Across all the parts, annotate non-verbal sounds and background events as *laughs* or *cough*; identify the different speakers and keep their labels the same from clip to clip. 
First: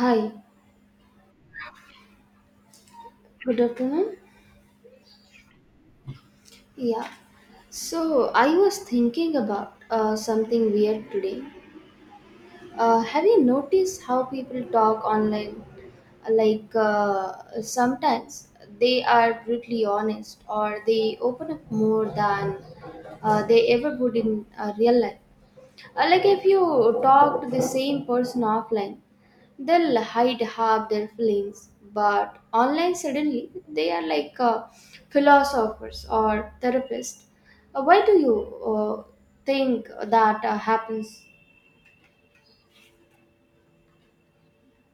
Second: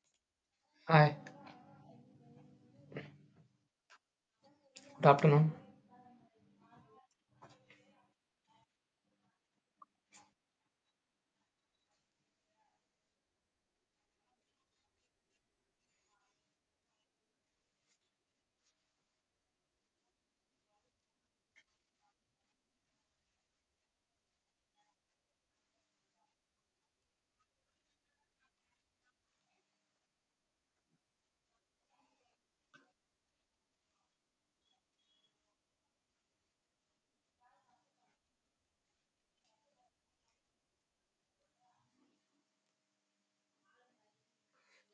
Speaker 1: Hi,
Speaker 2: Hi,
Speaker 1: good afternoon.
Speaker 2: good afternoon.
Speaker 1: Yeah, so I was thinking about something weird today. Have you noticed how people talk online? Like uh, Sometimes they are brutally honest, or they open up more than they ever would in real life. Like if you talk to the same person offline, they'll hide half their feelings, but online suddenly they are like philosophers or therapists. Why do you think that happens?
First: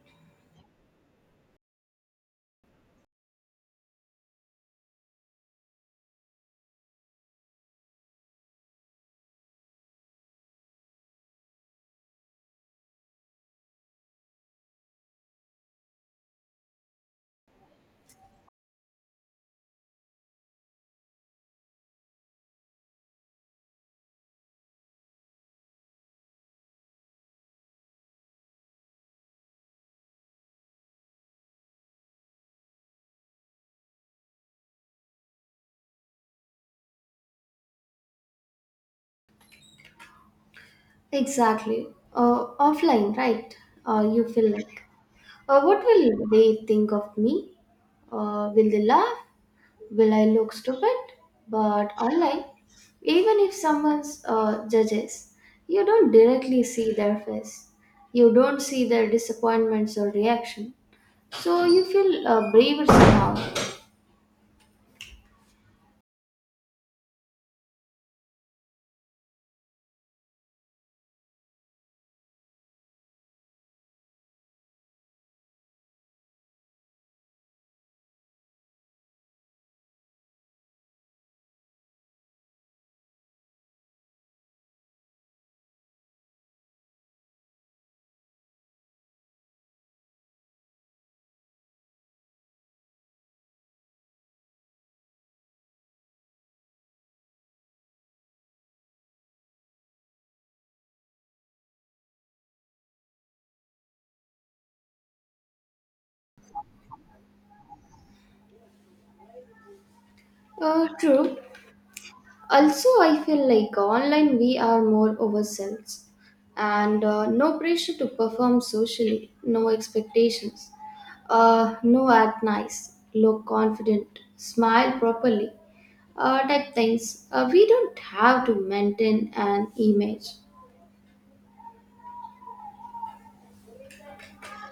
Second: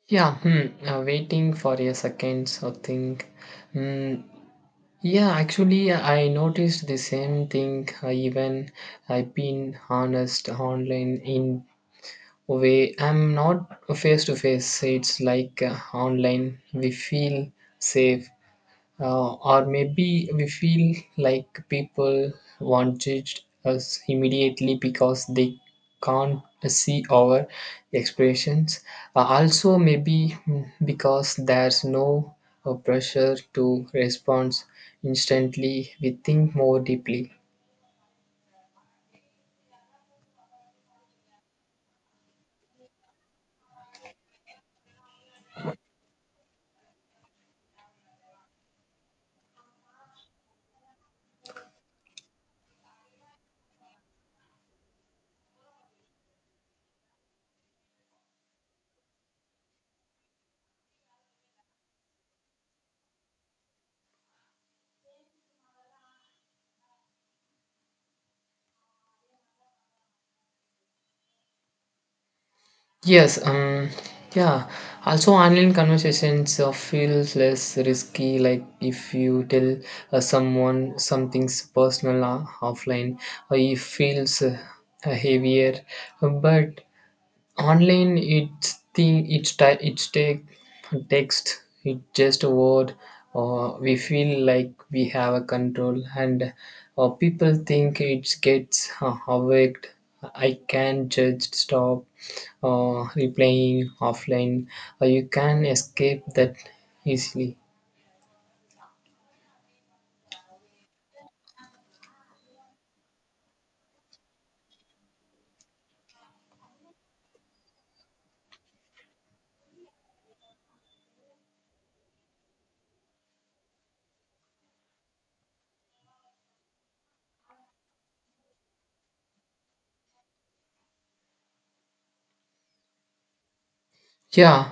Speaker 2: Yeah, waiting for a second, so think. Hmm, yeah, actually, I noticed the same thing. Even I've been honest online in a way. I'm not face to face. It's like online. We feel safe, or maybe we feel like people want judged us immediately because they can't see our expressions also maybe because there's no pressure to respond instantly we think more deeply.
Speaker 1: Exactly. Offline, right? You feel like, what will they think of me? Will they laugh? Will I look stupid? But online, even if someone's judges, you don't directly see their face. You don't see their disappointments or reaction. So you feel braver somehow.
Speaker 2: Yes, um, yeah. Also, online conversations feel less risky. Like if you tell someone something's personal offline, it feels heavier. But online it's take text it just a word or we feel like we have a control and or people think it gets awaked. I can just stop or replying offline or you can escape that easily.
Speaker 1: True. Also, I feel like online we are more ourselves, and no pressure to perform socially, no expectations, no act nice, look confident, smile properly, type things. We don't have to maintain an image.
Speaker 2: Yeah,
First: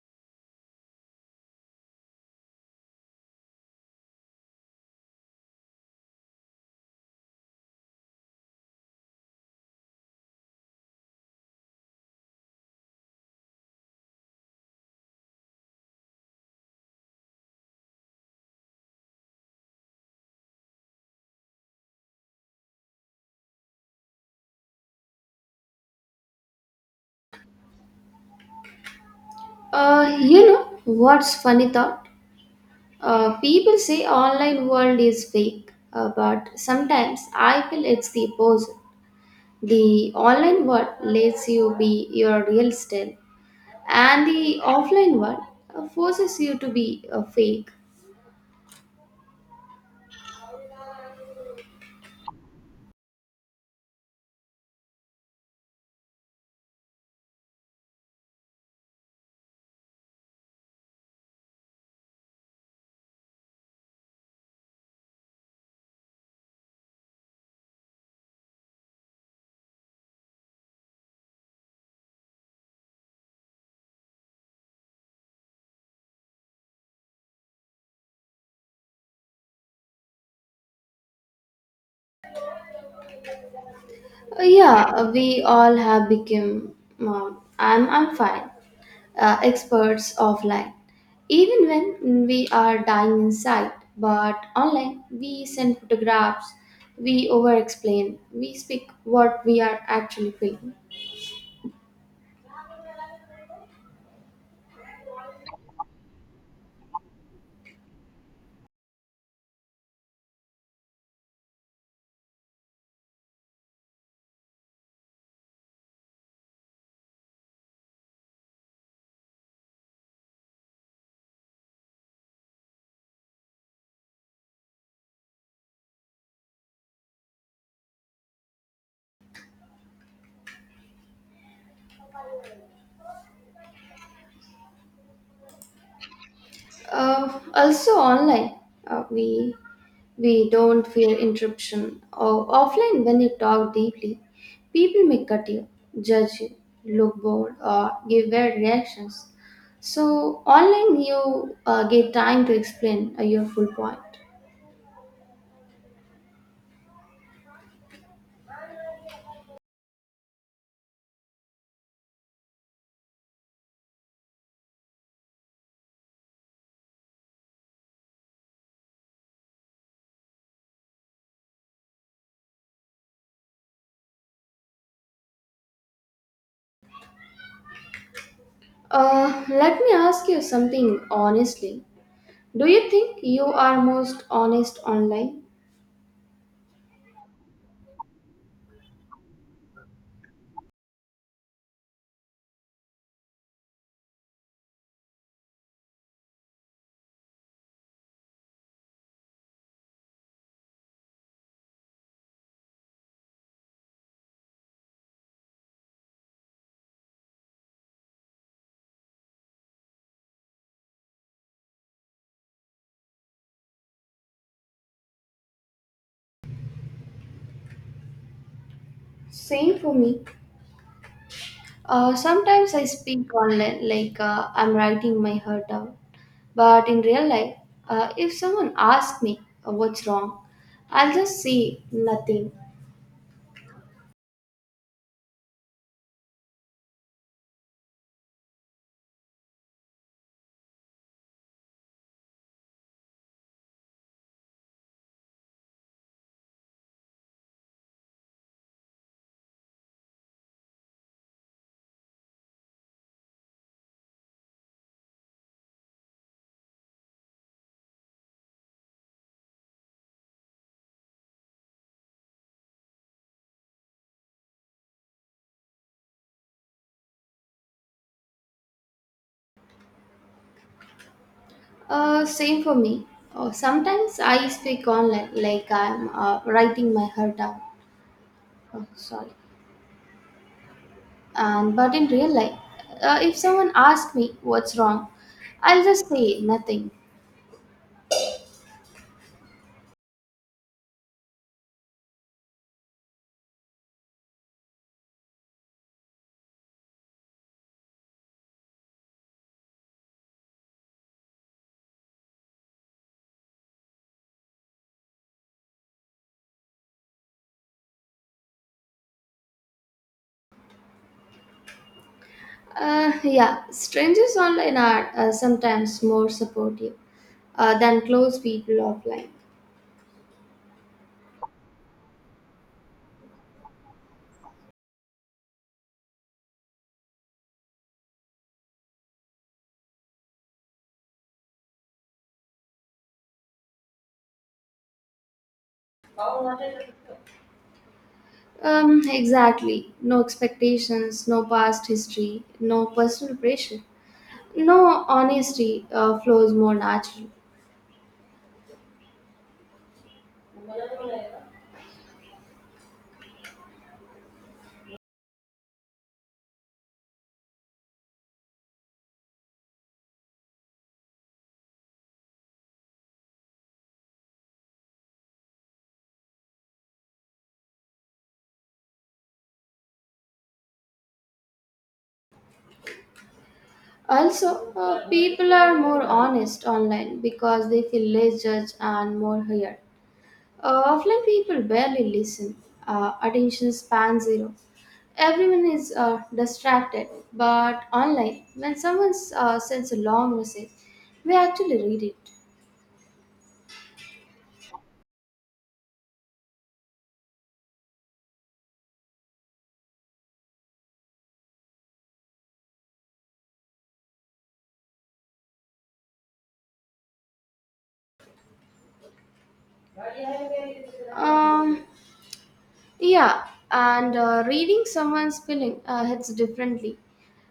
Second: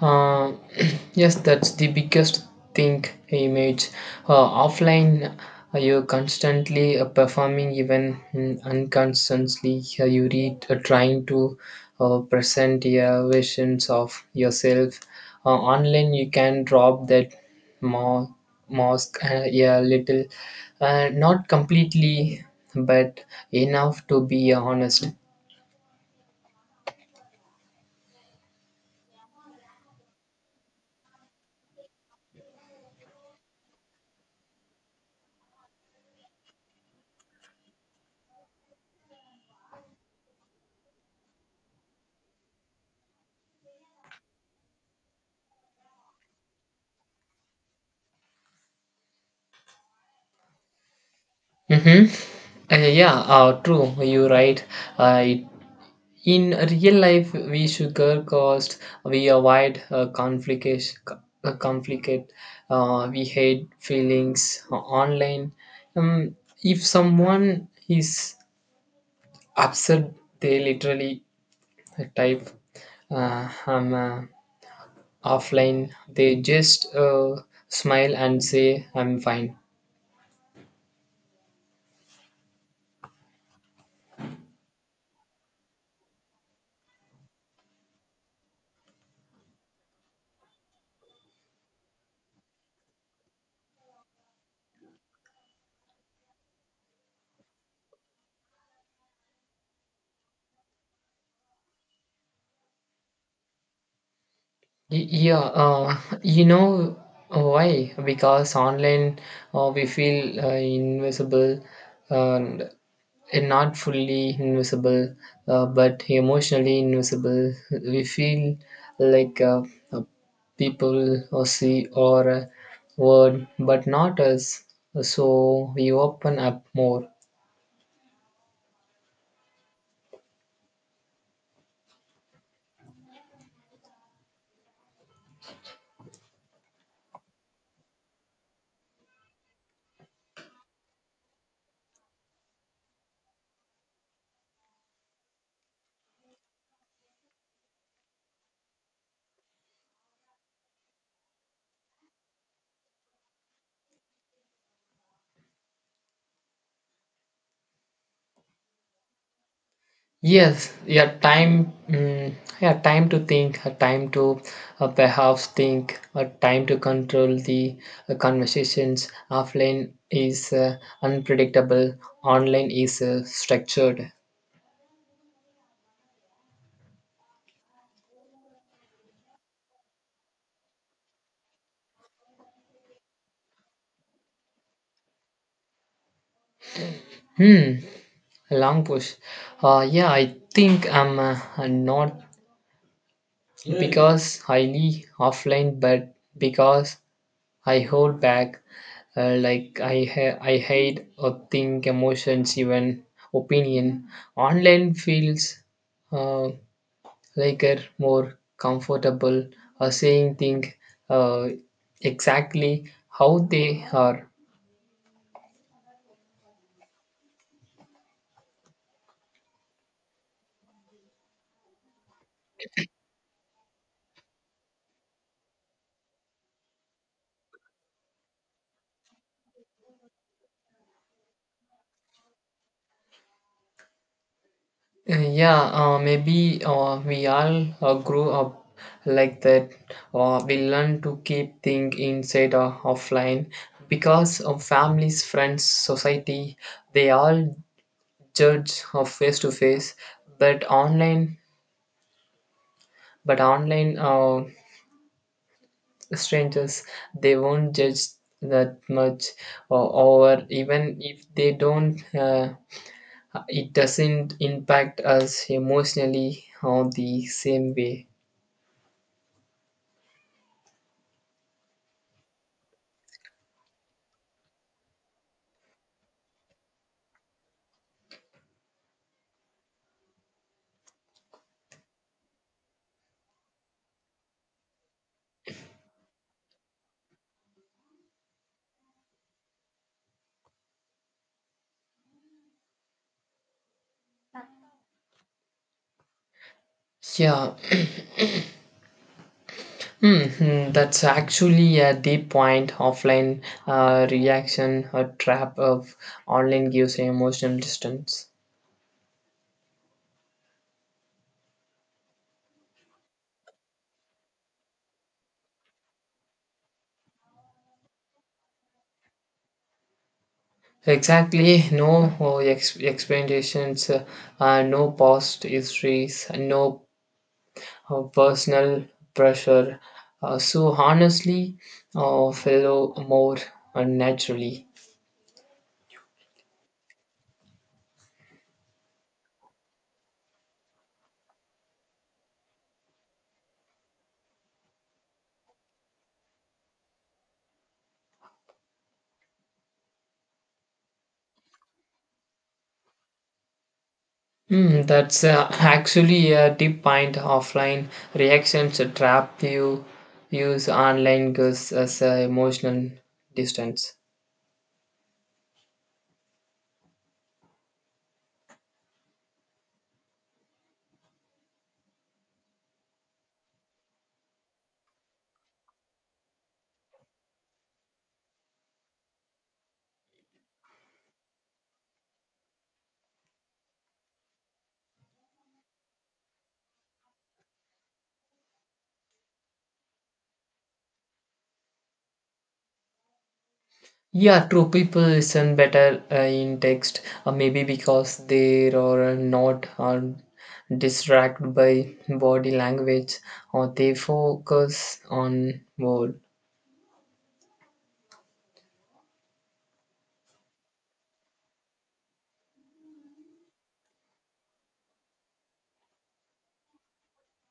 Speaker 2: uh, *clears throat* yes, that's the biggest thing image. Offline, you're constantly performing, even unconsciously. You read, trying to present your visions of yourself. Online, you can drop that ma- mask, yeah, a little, not completely, but enough to be honest.
Speaker 1: You know what's funny thought, people say online world is fake, but sometimes I feel it's the opposite. The online world lets you be your real self, and the offline world forces you to be a fake.
Speaker 2: Mm-hmm. Yeah, true. You're right. Uh, in real life, we sugarcoat, we avoid conflict, we hate feelings online. Um, if someone is upset, they literally type "I'm offline." They just smile and say, "I'm fine."
Speaker 1: Yeah, we all have become, um, I'm fine, experts offline, even when we are dying inside. But online, we send photographs, we over-explain, we speak what we are actually feeling.
Speaker 2: Yeah, *laughs* you know why? Because online we feel invisible and and not fully invisible, but emotionally invisible. We feel like uh, people or see or word, but not us. So we open up more.
Speaker 1: Also online, uh, we we don't fear interruption. Or offline, when you talk deeply, people may cut you, judge you, look bored, or give weird reactions. So online, you get time to explain your full point.
Speaker 2: Yes, yeah, time to think, a time to perhaps think, a time to control the conversations. Offline is unpredictable, online is structured.
Speaker 1: Let me ask you something honestly. Do you think you are most honest online?
Speaker 2: Hmm, a long push. Yeah, I think I'm not because highly offline, but because I hold back, like I hide or think emotions, even opinion. Online feels uh, like a more comfortable saying things uh, exactly how they are.
Speaker 1: Same for me. Sometimes I speak online like I'm writing my heart out. But in real life, if someone asks me what's wrong, I'll just say nothing.
Speaker 2: Yeah, maybe we all grew up like that. We learn to keep things inside or offline because of families, friends, society. They all judge of face to face but online but online strangers they won't judge that much or, or even if they don't, it doesn't impact us emotionally or the same way.
Speaker 1: Same for me. Sometimes I speak online like I'm writing my heart out. Oh, sorry. And but in real life, if someone asks me what's wrong, I'll just say nothing.
Speaker 2: Yeah. That's actually a deep point offline reaction or trap of online gives emotional distance.
Speaker 1: Yeah, strangers online are sometimes more supportive than close people offline.
Speaker 2: Exactly, explanations, no past histories, no personal pressure. So honestly, fellow more naturally.
Speaker 1: Exactly. No expectations, no past history, no personal pressure, no honesty flows more naturally.
Speaker 2: That's *laughs* actually a deep point. Offline reactions trap you. Use online girls as a emotional distance.
Speaker 1: Also, people are more honest online because they feel less judged and more heard. Offline people barely listen. Attention span zero. Everyone is distracted, but online, when someone sends a long message, we actually read it.
Speaker 2: Yeah, true. People listen better in text, maybe because they are not distracted by body language or they focus on word.
Speaker 1: Um, yeah, and reading someone's feeling hits differently.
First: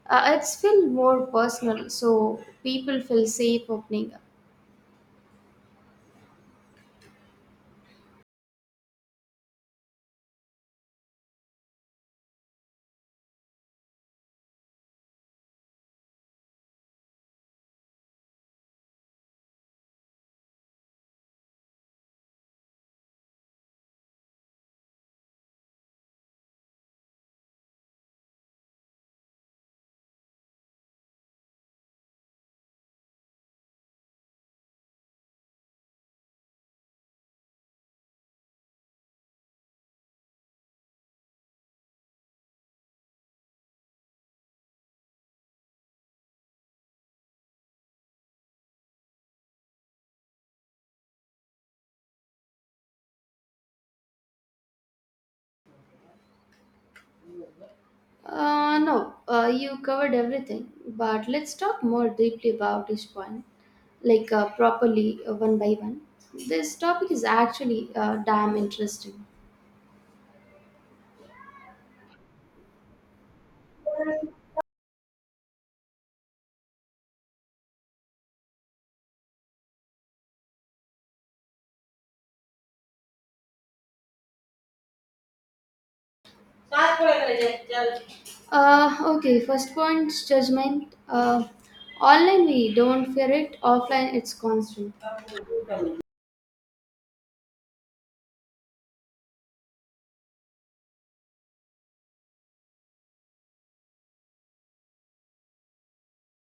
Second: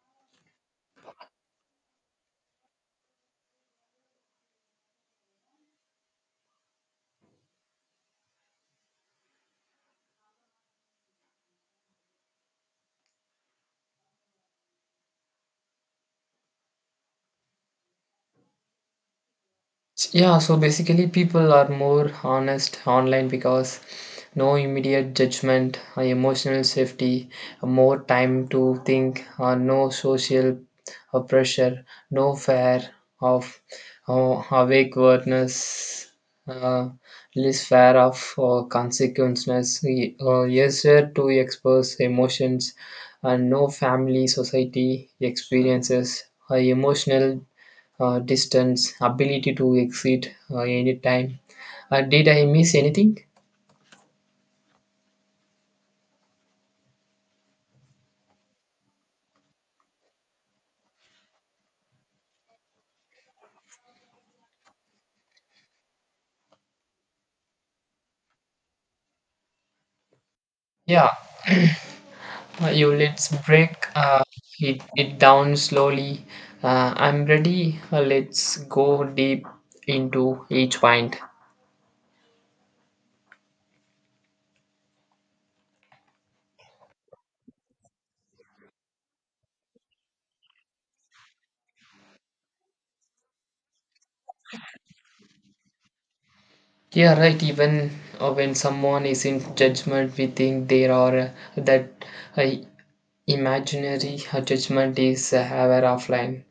Speaker 1: It's feel more personal, so people feel safe opening up.
Speaker 2: Yeah, so basically, people are more honest online because no immediate judgment, emotional safety, more time to think, no social pressure, no fear of awkwardness, uh, less fear of consequences, yes, sir, to express emotions, and no family, society experiences, emotional distance, ability to exit anytime. Did I miss anything?
Speaker 1: No, you covered everything, but let's talk more deeply about each point, like properly one by one. This topic is actually damn interesting.
Speaker 2: Yeah, you let's break it down slowly. I'm ready. Let's go deep into each point.
Speaker 1: Okay, first point, judgment. Online we don't fear it, offline it's constant.
Speaker 2: Yeah, right. Even when someone is in judgment, we think there are that uh, imaginary judgment is aware offline.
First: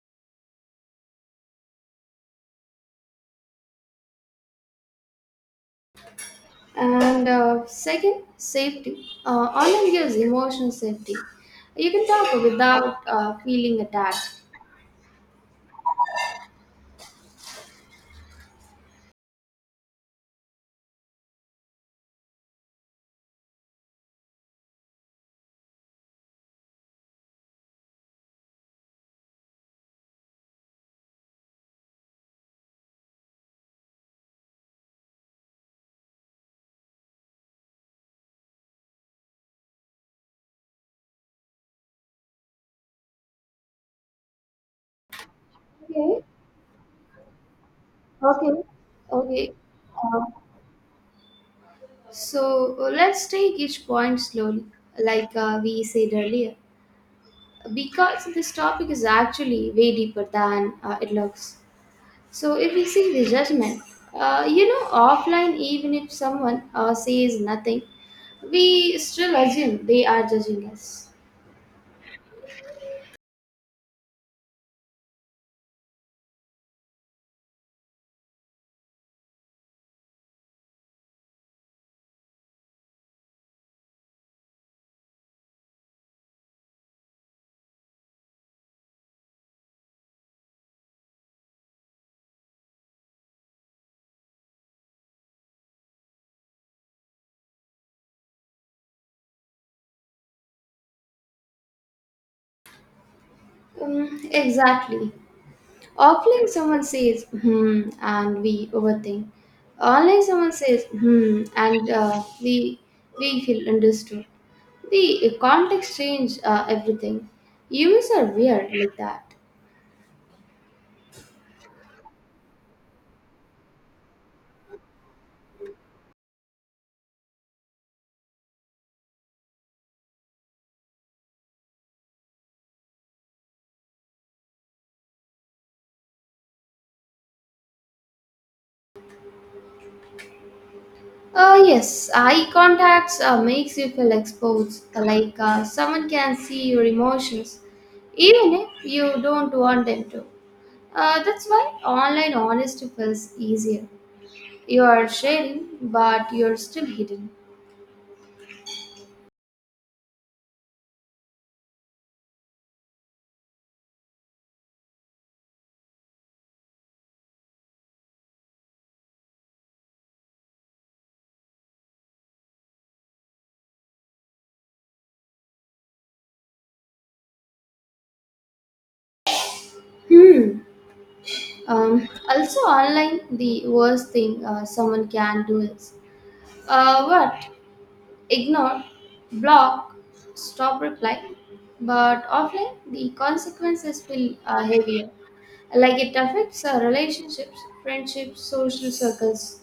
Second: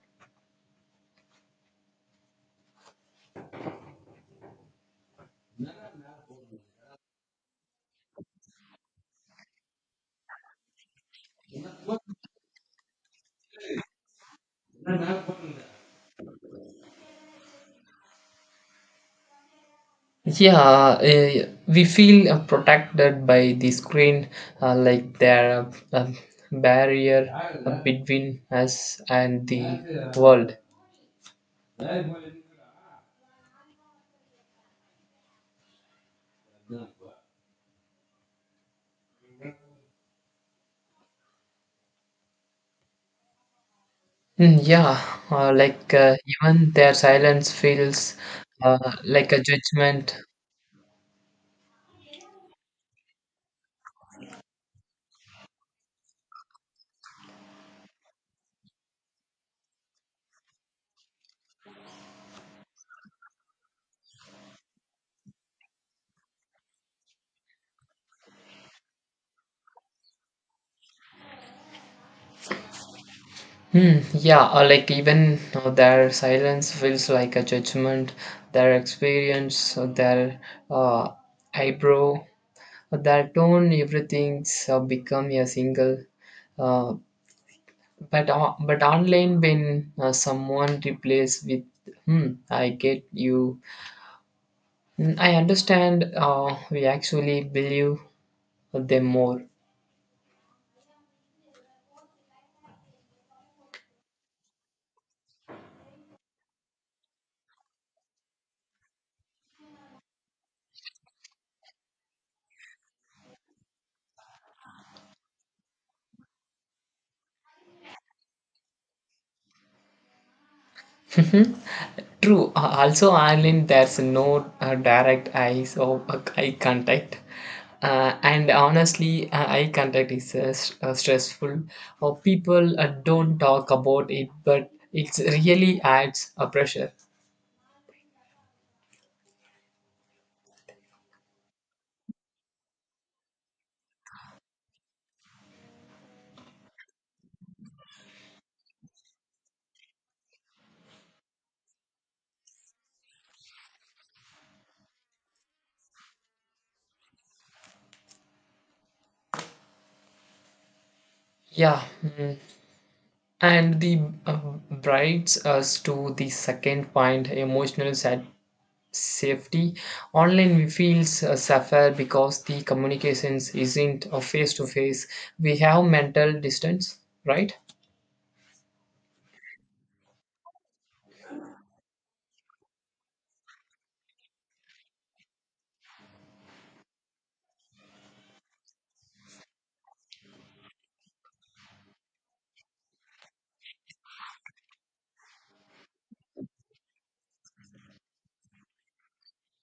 Speaker 1: And second, safety. Online gives emotional safety. You can talk without feeling attacked.
Speaker 2: *laughs* Yeah, we feel protected by the screen, like there are a barrier between us and the world. Mm, yeah, like
Speaker 1: Okay.
Speaker 2: even their silence feels
Speaker 1: Okay,
Speaker 2: uh, like a
Speaker 1: okay.
Speaker 2: judgment.
Speaker 1: Uh, so let's take each point slowly, like we said earlier, because this topic is actually way deeper than it looks. So if we see the judgment, you know, offline, even if someone says nothing, we still assume they are judging us.
Speaker 2: Hmm. Yeah, or like even their silence feels like a judgment. Their experience, their uh, eyebrow that tone, everything's become a single. Uh, but online, when someone replays with "Hmm, I get you," I understand. We actually believe them more.
Speaker 1: Exactly. Offline, someone says, hmm, and we overthink. Online, someone says, hmm, and we feel understood. The context change everything. Humans are weird like that.
Speaker 2: Mhm. True. Also, online there's no direct eyes or eye contact, and honestly, eye contact is stressful. Or people don't talk about it, but it really adds a pressure.
Speaker 1: Yes, eye contacts makes you feel exposed, like someone can see your emotions, even if you don't want them to. That's why online honesty feels easier. You are sharing, but you're still hidden.
Speaker 2: Yeah, mm. And the uh, brides us to the second point: emotional sad safety online feels safer because the communications isn't a face to face we have mental distance right.
Speaker 1: Hmm. Also, online, the worst thing someone can do is, what? Ignore, block, stop reply. But offline, the consequences will heavier. Like it affects our relationships, friendships, social circles.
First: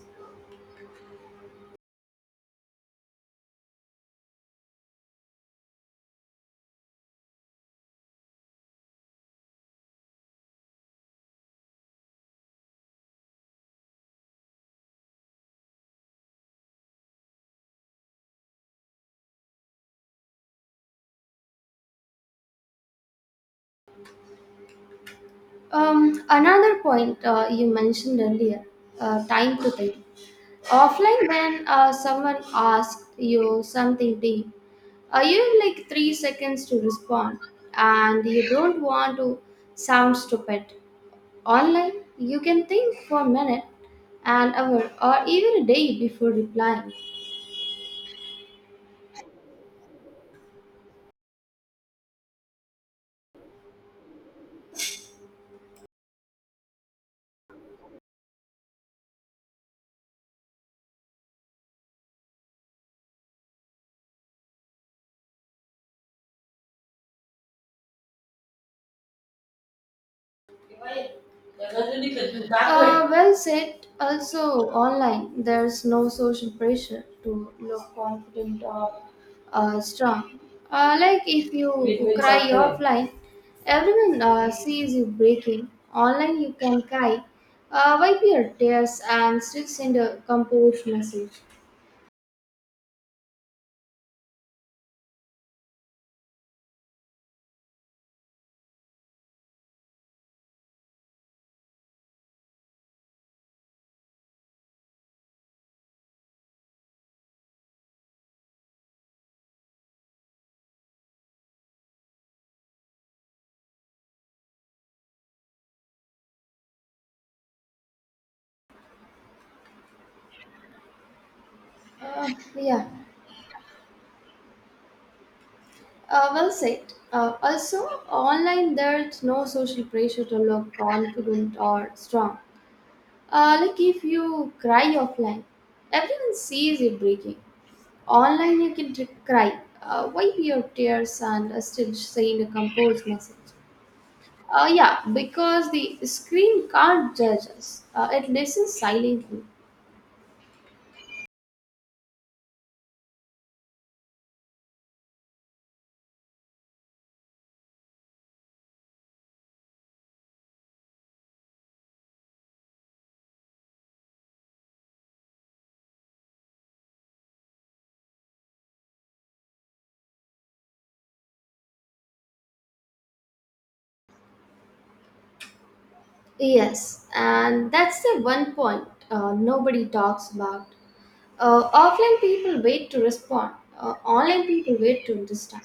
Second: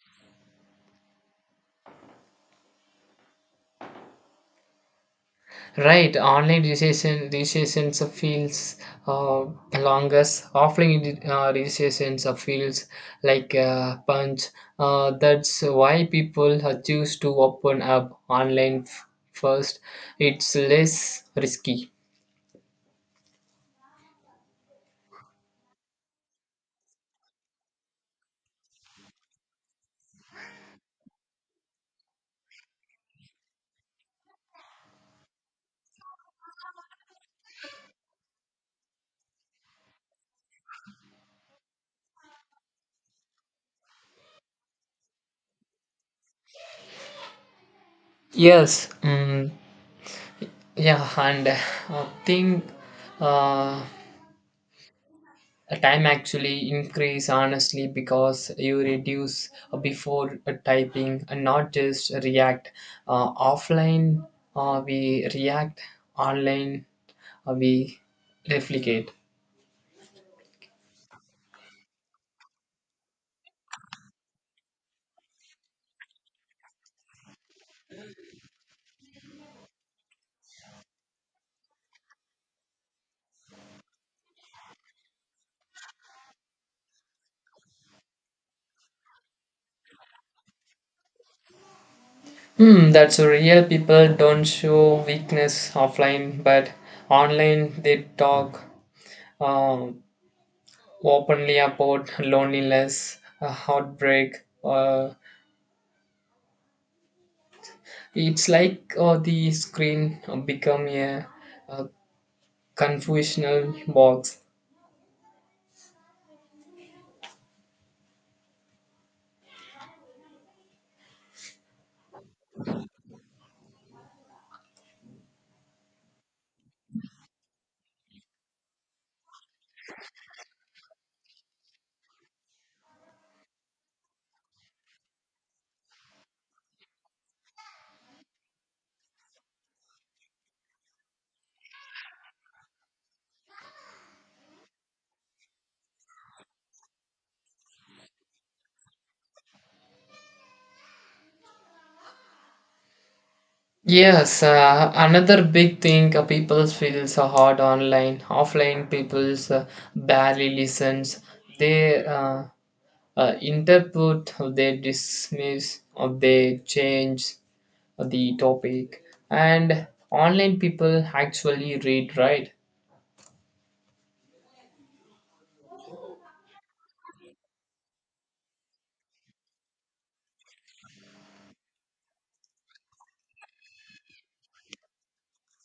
Speaker 2: Right, online registration registrations of fields uh, longest offline registrations of fields like punch. That's why people choose to open up online first, it's less risky.
Speaker 1: Another point you mentioned earlier, time to think. Offline, when someone asks you something deep, you have like 3 seconds to respond, and you don't want to sound stupid. Online, you can think for a minute, an hour, or even a day before replying.
Speaker 2: Yes. Yeah, and I think uh, time actually increase honestly because you reduce before typing and not just react. Offline, we react. Online, we replicate.
Speaker 1: Well said. Also, online, there's no social pressure to look confident or strong. Like if you cry offline, everyone sees you breaking. Online, you can cry, wipe your tears, and still send a composed message.
Speaker 2: Hmm, that's real. People don't show weakness offline, but online they talk um, openly about loneliness, heartbreak, uh, it's like the screen become a confusional box.
Speaker 1: Uh, yeah, well said. Also, online, there's no social pressure to look confident or strong. Like if you cry offline, everyone sees you breaking. Online, you can cry, wipe your tears, and still send a composed message. Yeah, because the screen can't judge us, it listens silently.
Speaker 2: Yes, another big thing, people feels so hard online. Offline people barely listens. They interpret, or they dismiss, or they change the topic. And online people actually read, right?
Speaker 1: Yes, and that's the one point nobody talks about. Offline people wait to respond, online people wait to understand.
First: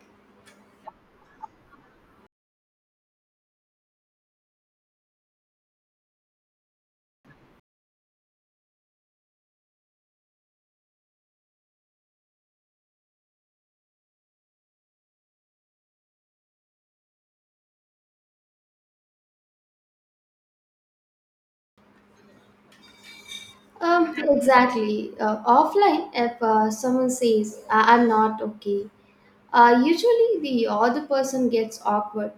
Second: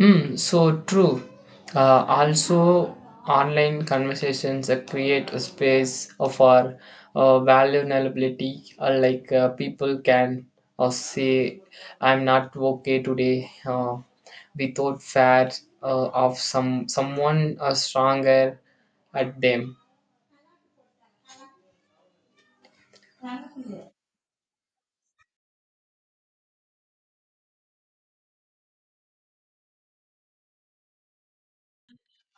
Speaker 2: So true. Also, online conversations create a space for vulnerability, like people can say, I'm not okay today, without fear of someone stronger at them.
Speaker 1: Exactly. Offline, if someone says, I'm not okay, usually the other person gets awkward,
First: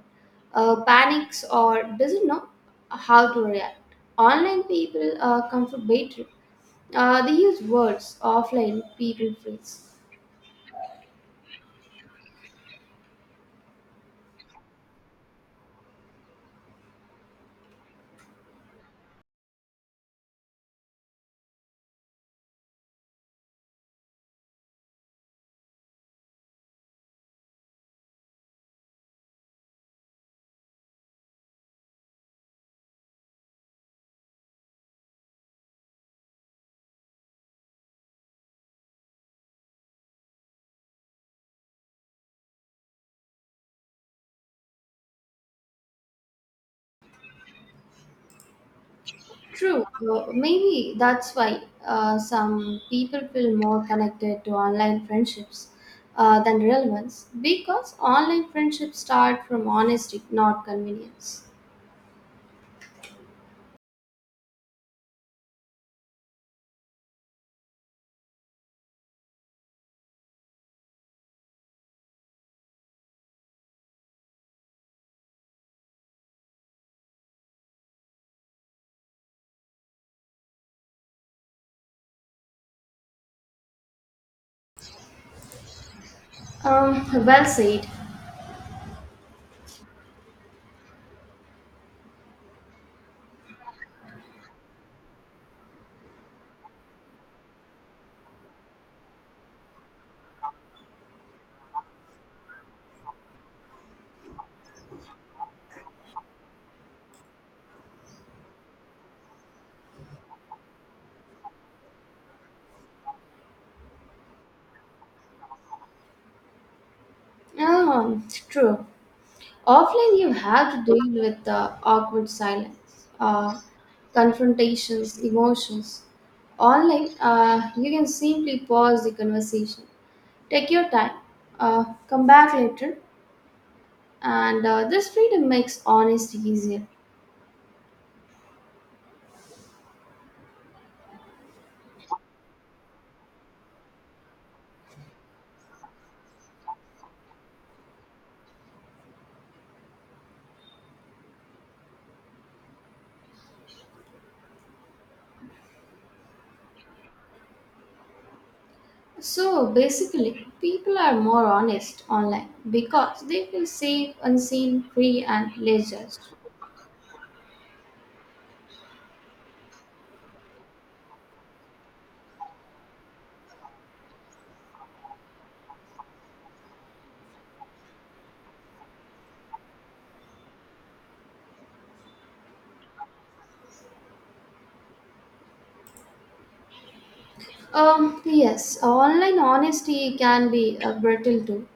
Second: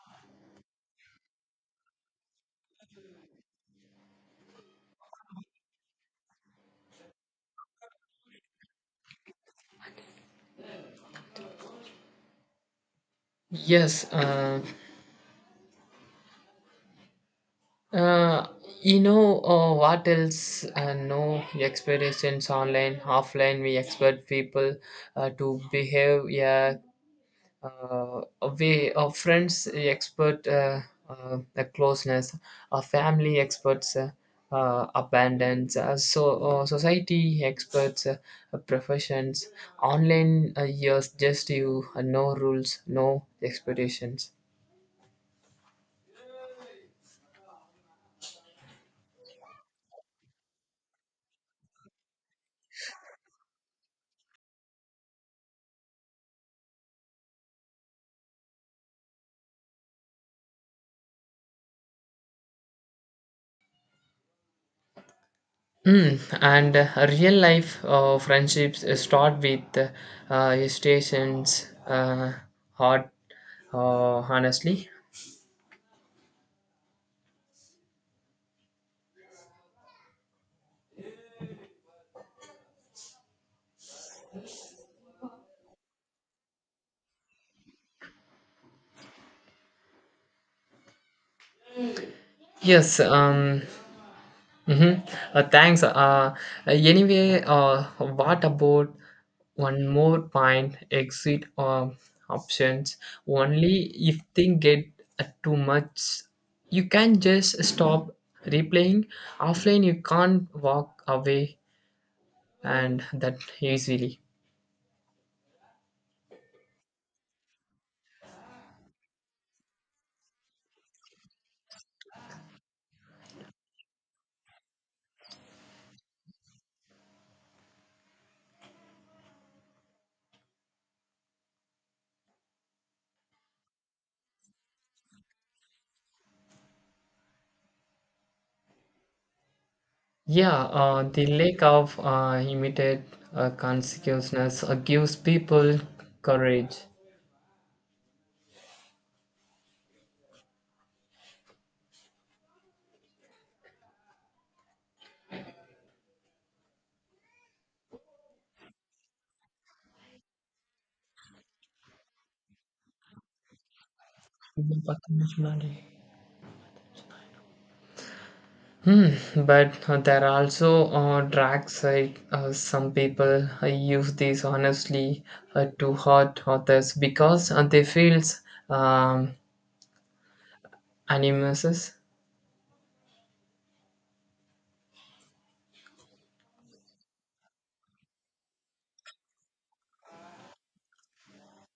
Speaker 1: panics, or doesn't know how to react. Online people comfort better. They use words, offline people freeze.
Speaker 2: Yes. Uh, you know what else? No expectations online, offline. We expect people to behave. Yeah, uh, we our friends expect the closeness. Our family experts abundance. So society experts professions. Online years just you. No rules, no expectations.
Speaker 1: True. Maybe that's why some people feel more connected to online friendships than real ones, because online friendships start from honesty, not convenience.
Speaker 2: And real life friendships start with hesitations, heart, honestly.
Speaker 1: Well said.
Speaker 2: Yes, mhm. Thanks. Anyway, what about one more point exit options? Only if things get too much, you can just stop replaying. Offline, you can't walk away and that easily.
Speaker 1: True. Offline, you have to deal with the awkward silence, uh, confrontations, emotions. Online, you can simply pause the conversation, take your time, come back later, and this freedom makes honesty easier.
Speaker 2: Yeah, the lack of immediate consequences gives people courage.
Speaker 1: So basically, people are more honest online because they feel safe, unseen, free,
Speaker 2: Hmm,
Speaker 1: and less judged.
Speaker 2: but there are also dark side. Some people use this honestly to hurt others because they feel um, animuses.
Speaker 1: Yes, online honesty can be brittle too.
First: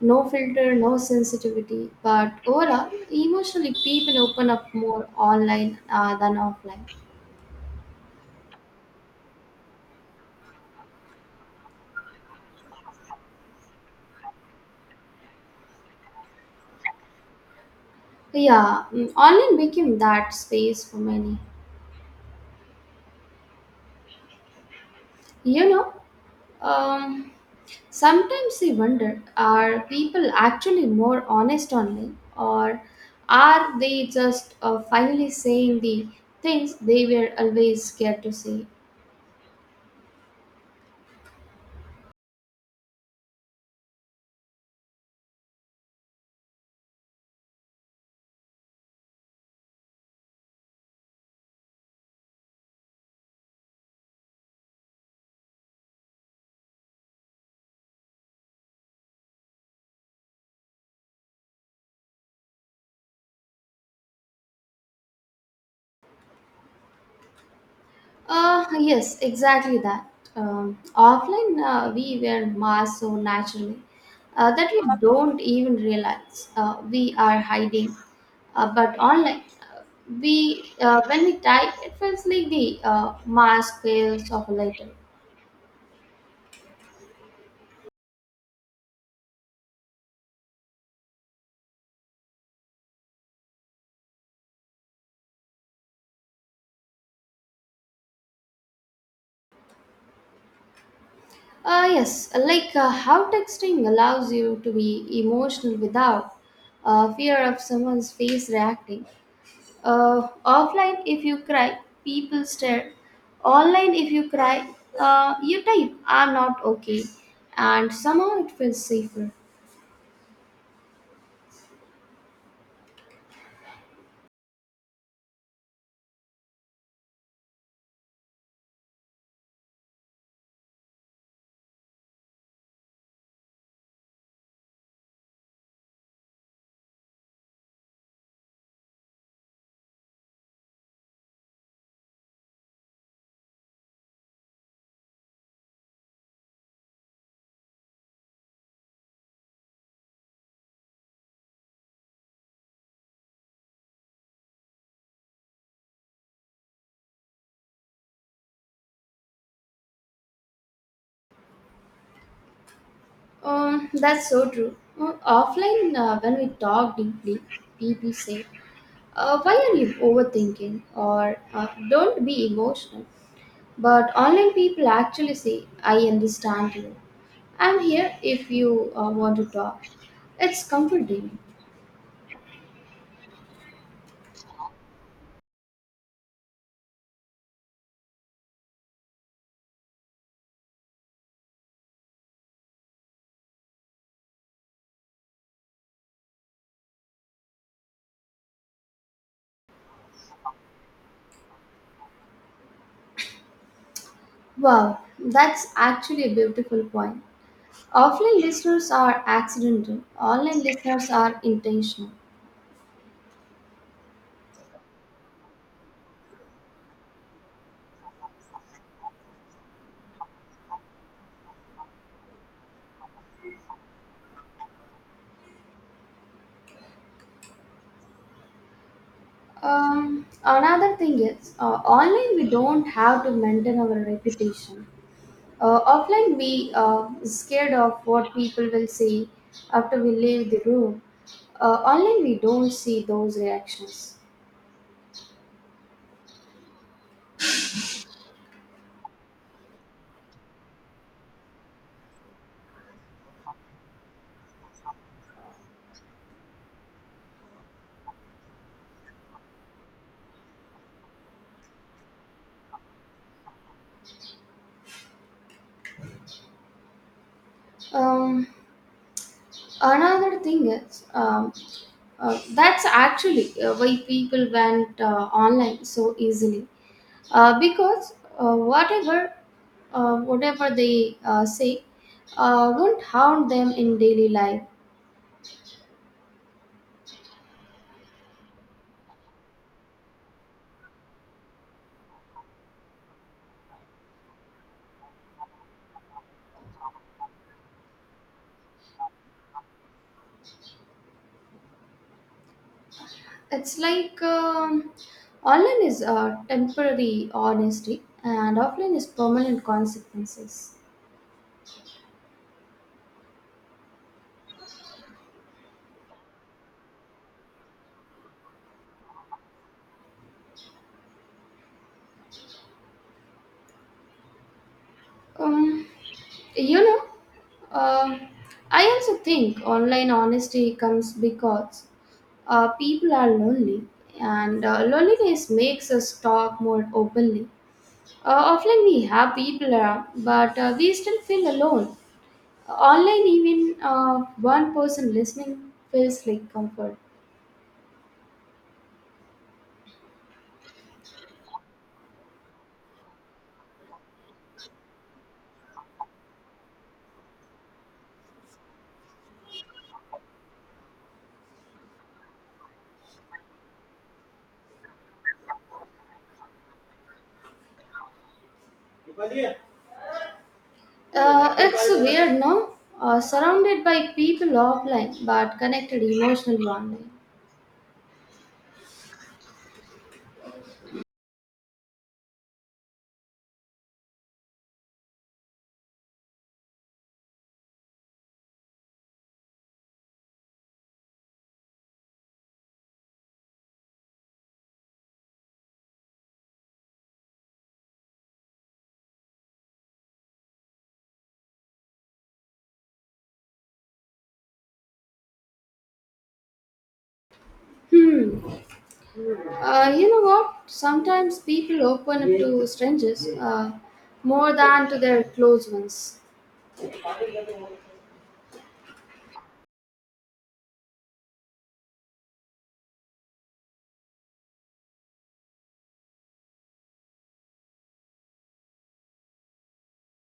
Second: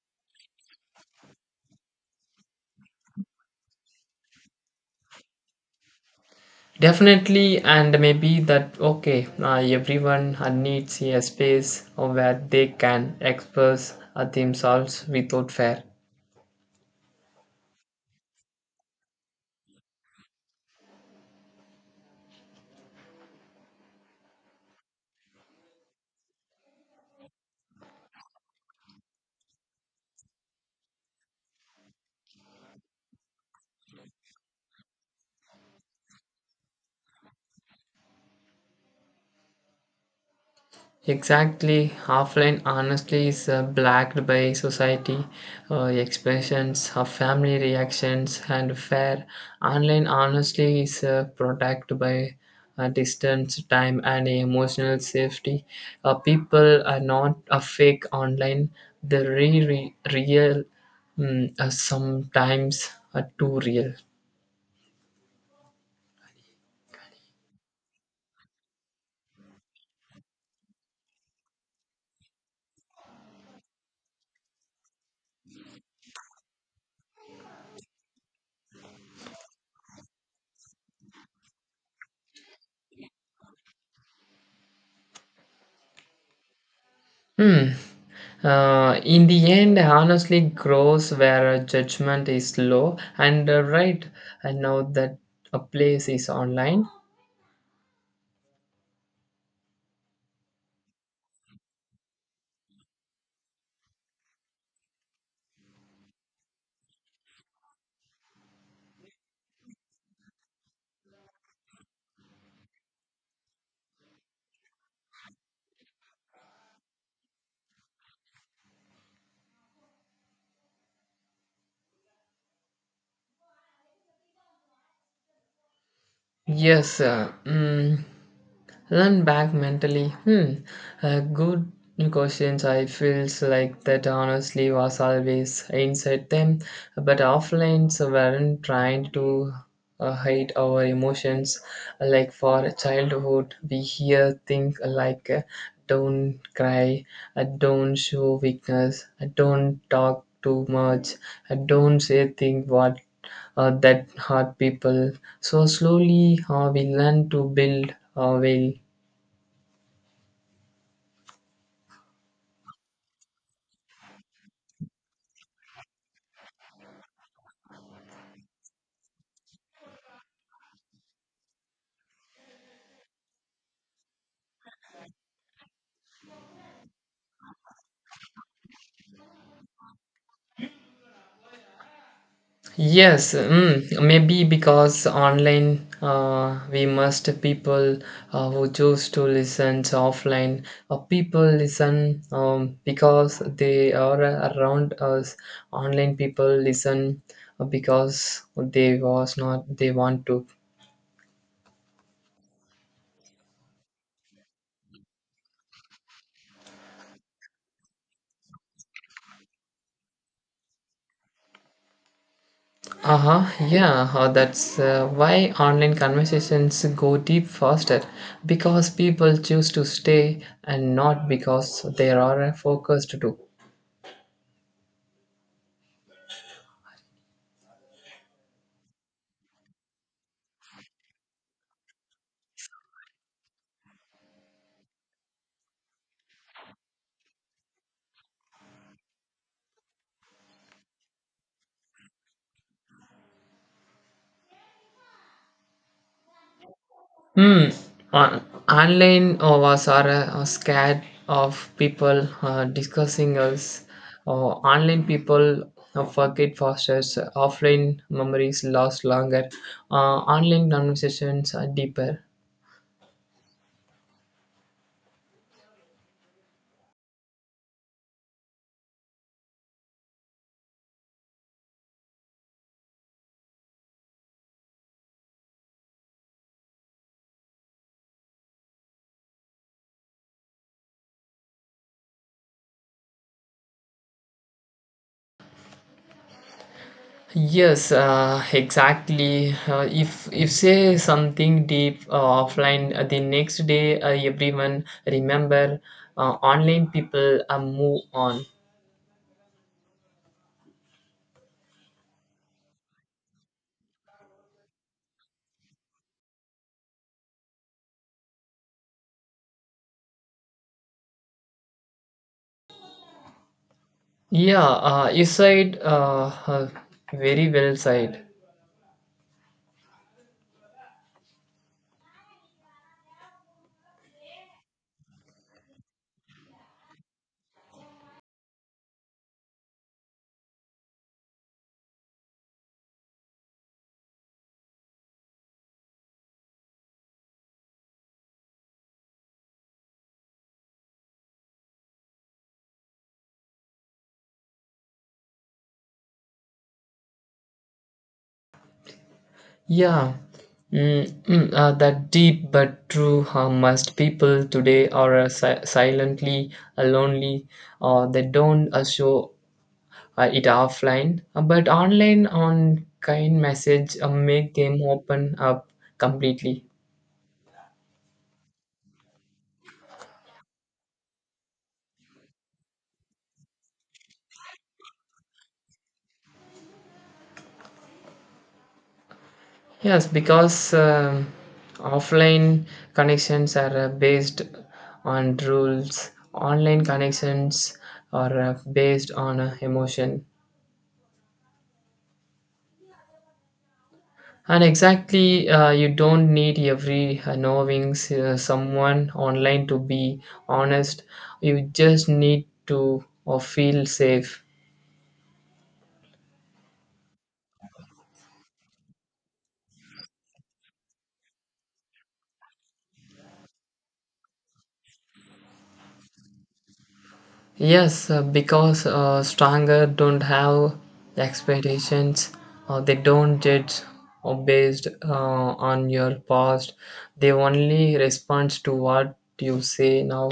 Speaker 1: No filter, no sensitivity, but overall, emotionally, people open up more online than offline.
Speaker 2: Definitely, and maybe that okay, everyone needs a space where they can express themselves without fear.
Speaker 1: Yeah, mm, online became that space for many. You know, um, sometimes we wonder, are people actually more honest online, or are they just finally saying the things they were always scared to say?
Speaker 2: Exactly, offline honestly is blacked by society expressions, of family reactions, and fair. Online honestly is protected by distance, time, and emotional safety. People are not a fake online; they're real, sometimes too real.
Speaker 1: Yes, exactly that. Offline, we wear masks so naturally that we don't even realize we are hiding. But online, uh, we when we type, it feels like the mask fails off later.
Speaker 2: Hmm. In the end, honestly, grows where a judgment is low. And right, I know that a place is online.
Speaker 1: Yes, like how texting allows you to be emotional without fear of someone's face reacting. Offline, if you cry, people stare. Online, if you cry, you type, I'm not okay. And somehow it feels safer.
Speaker 2: Yes, uh, mm, Run back mentally. Hmm. A good questions. I feels like that honestly was always inside them, but offlines weren't trying to hide our emotions. Like for childhood, we hear things like "Don't cry," "Don't show weakness," "Don't talk too much," "Don't say things what that hurt people." So slowly, we learn to build well,
Speaker 1: That's so true. Offline, when we talk deeply, people say, why are you overthinking? Or don't be emotional. But online people actually say, I understand you. I'm here if you want to talk. It's comforting.
Speaker 2: yes, maybe because online we must people who choose to listen to offline. People listen because they are around us. Online people listen because they was not they want to.
Speaker 1: Wow, that's actually a beautiful point. Offline listeners are accidental, online listeners are intentional.
Speaker 2: Uh-huh, yeah, that's why online conversations go deep faster because people choose to stay and not because they are focused to.
Speaker 1: Another thing is, online we don't have to maintain our reputation. Offline we are scared of what people will say after we leave the room. Online we don't see those reactions.
Speaker 2: Hmm. Online are scared of people discussing us. Or online people forget faster. So offline memories last longer. Online conversations are deeper.
Speaker 1: Um, another thing is, that's actually why people went online so easily, because whatever they say won't harm them in daily life.
Speaker 2: Yes, exactly. If say something deep offline, the next day everyone remember. Online people move on.
Speaker 1: It's like online is temporary honesty and offline is permanent consequences.
Speaker 2: Yeah, you said very well said.
Speaker 1: Um, you know, uh, I also think online honesty comes because people are lonely, and loneliness makes us talk more openly. Offline, we have people around, but we still feel alone. Online, even one person listening feels like comfort.
Speaker 2: Yeah, that deep but true must people today are silently lonely, or they don't show it offline. But online on kind message make them open up completely.
Speaker 1: It's weird, no? Surrounded by people offline, but connected emotionally online.
Speaker 2: Yes, because offline connections are based on rules, online connections are based on emotion. And exactly, you don't need every knowing someone online to be honest. You just need to feel safe.
Speaker 1: Hmm. You know what? Sometimes people open up to strangers more than to their close ones.
Speaker 2: Yes, because stronger don't have expectations or they don't judge or based on your past. They only respond to what you say now.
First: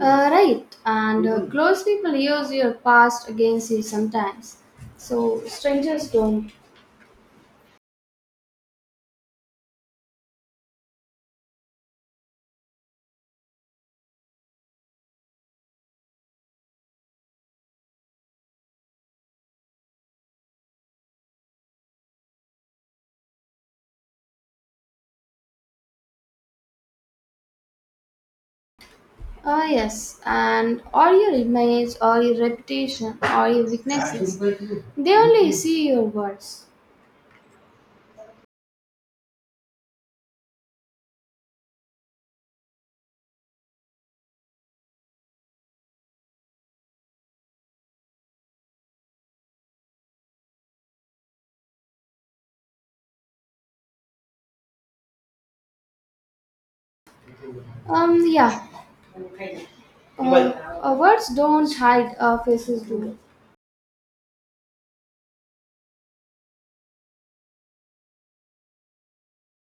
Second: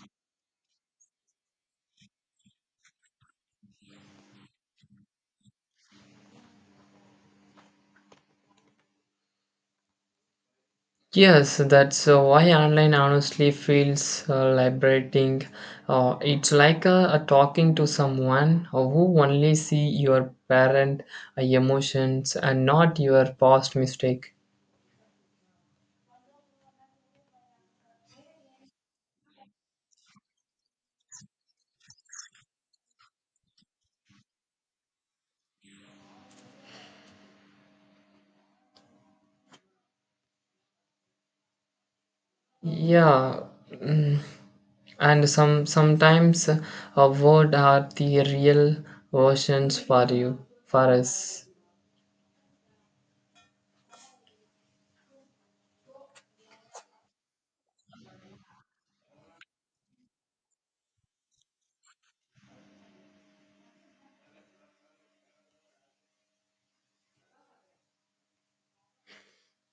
Speaker 1: Right, and close people use your past against you sometimes. So strangers don't.
Speaker 2: Yes, that's why online honestly feels liberating. It's like a talking to someone who only see your parent emotions and not your past mistake.
Speaker 1: Ah, yes, and all your image, all your reputation, all your weaknesses, they only see your words.
Speaker 2: Yeah, mm, and sometimes a word are the real versions for you for us.
Speaker 1: Yeah, uh, words don't hide, faces do.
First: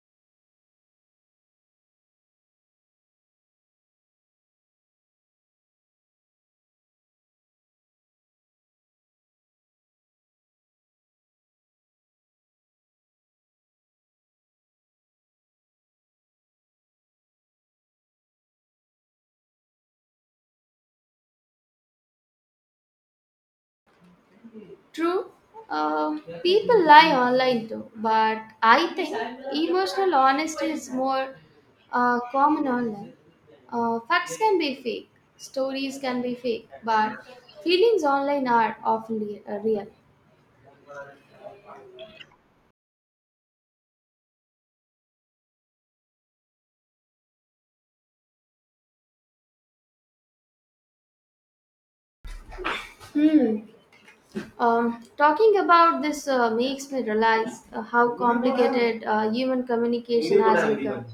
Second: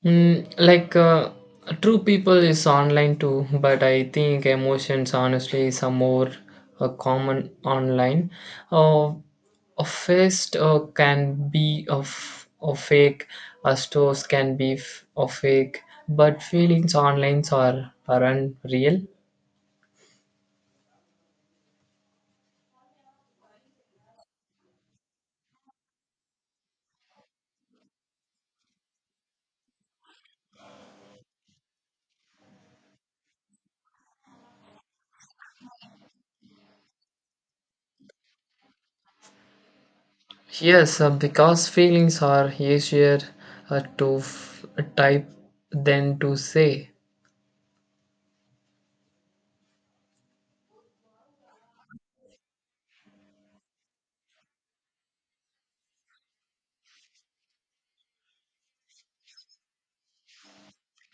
Speaker 2: Like true people is online too but I think emotions honestly is a more common online. Uh, a fist can be of a fake, a stores can be a fake but feelings online are unreal.
Speaker 1: True, people lie online too, but I think emotional honesty is more common online. Facts can be fake, stories can be fake, but feelings online are often real.
Speaker 2: Yes, because feelings are easier type than to say,
Speaker 1: Hmm. Talking about this makes me realize how complicated human communication has become.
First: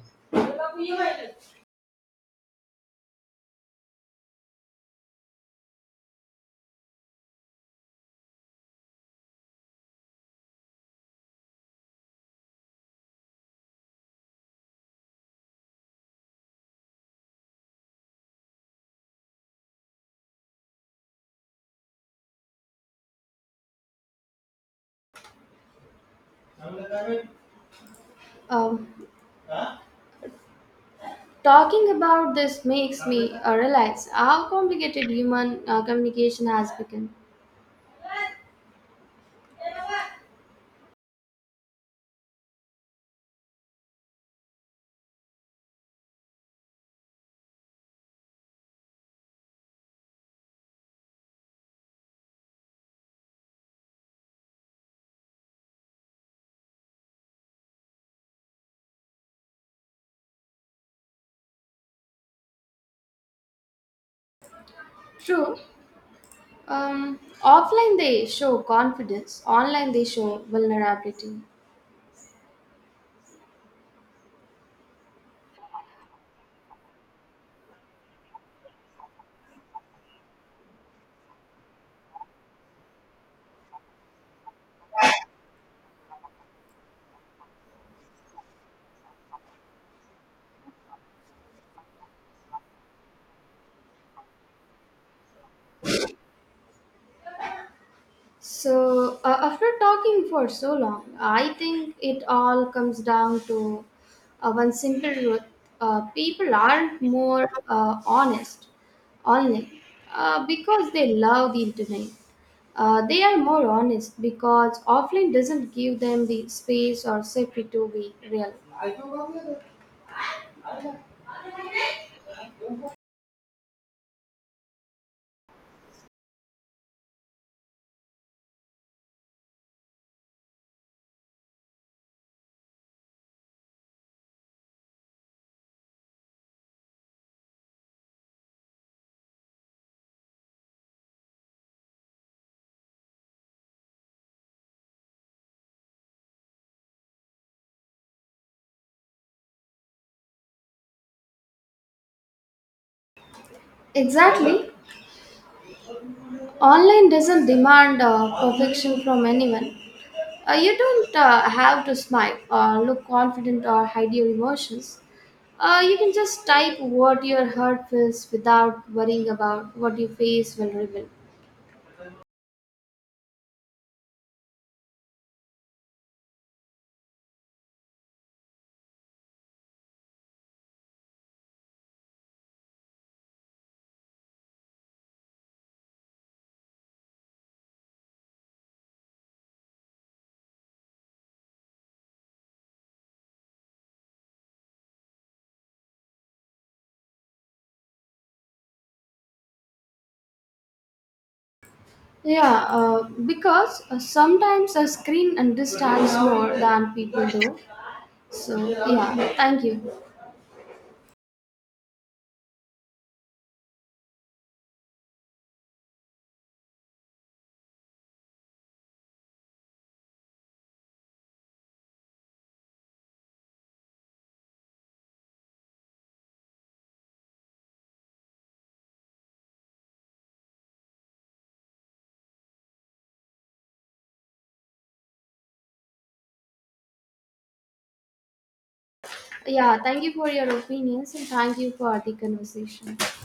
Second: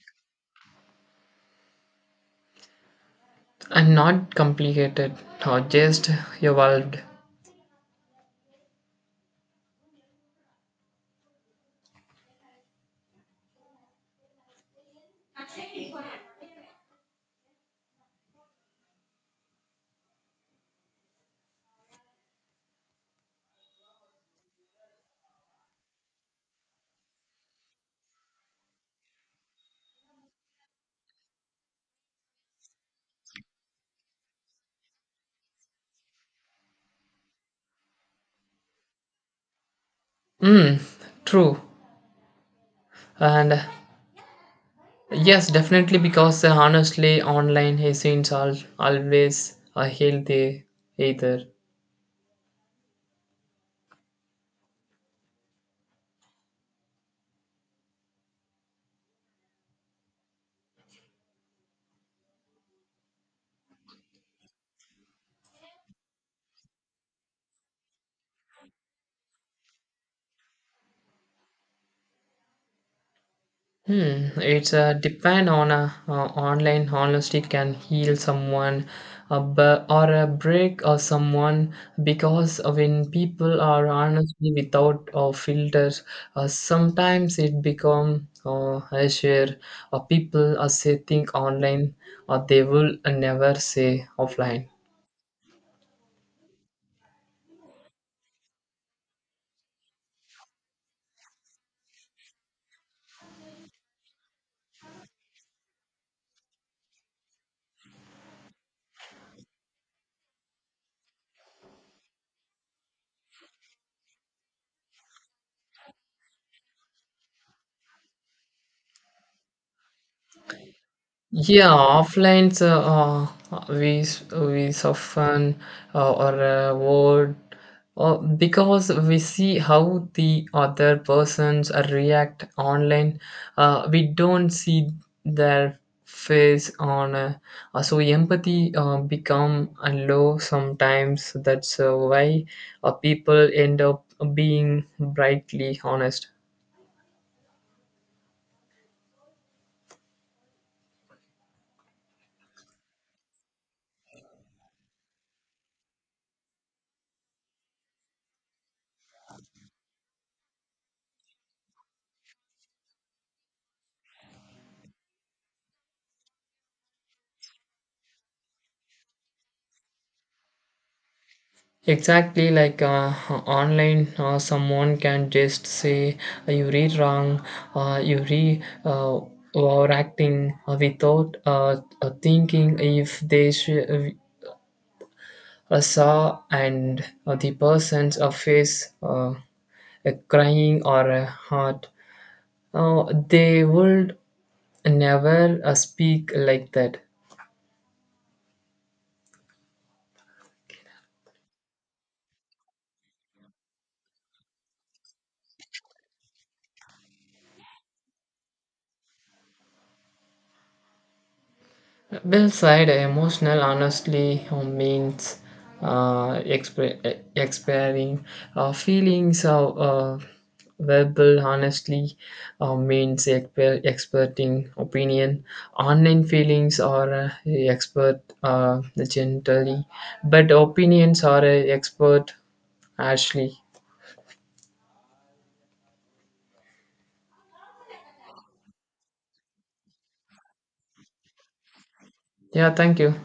Speaker 2: and not complicated or just evolved.
Speaker 1: Um, Talking about this makes me realize how complicated human communication has become.
Speaker 2: Mm, true. And yes, definitely because honestly, online scenes are always a healthy either.
Speaker 1: True, offline they show confidence, online they show vulnerability.
Speaker 2: Hmm, it's depend on a online honesty can heal someone, or a break or someone because when people are honestly without filters, sometimes it become I share. Or people are say think online, or they will never say offline.
Speaker 1: So, after talking for so long, I think it all comes down to one simple truth: people aren't more honest online because they love the internet. They are more honest because offline doesn't give them the space or safety to be real.
Speaker 2: Yeah, we we soften or word because we see how the other persons react online. We don't see their face on. So empathy become low sometimes. That's why people end up being brightly honest.
Speaker 1: Exactly. Online doesn't demand perfection from anyone. You don't have to smile or look confident or hide your emotions. You can just type what your heart feels without worrying about what your face will reveal.
Speaker 2: Exactly, like online, someone can just say you read wrong, you read overacting without thinking if saw and the person's face crying or hurt. They would never speak like that.
Speaker 1: Yeah, because sometimes a screen understands more than people do. So, yeah, thank you.
Speaker 2: Well said, emotional honestly means expiring feelings of verbal honestly means experting opinion. Online feelings are expert gently, but opinions are expert harshly.
Speaker 1: Yeah, thank you for your opinions and thank you for the
Speaker 2: Yeah,
Speaker 1: conversation.
Speaker 2: thank you.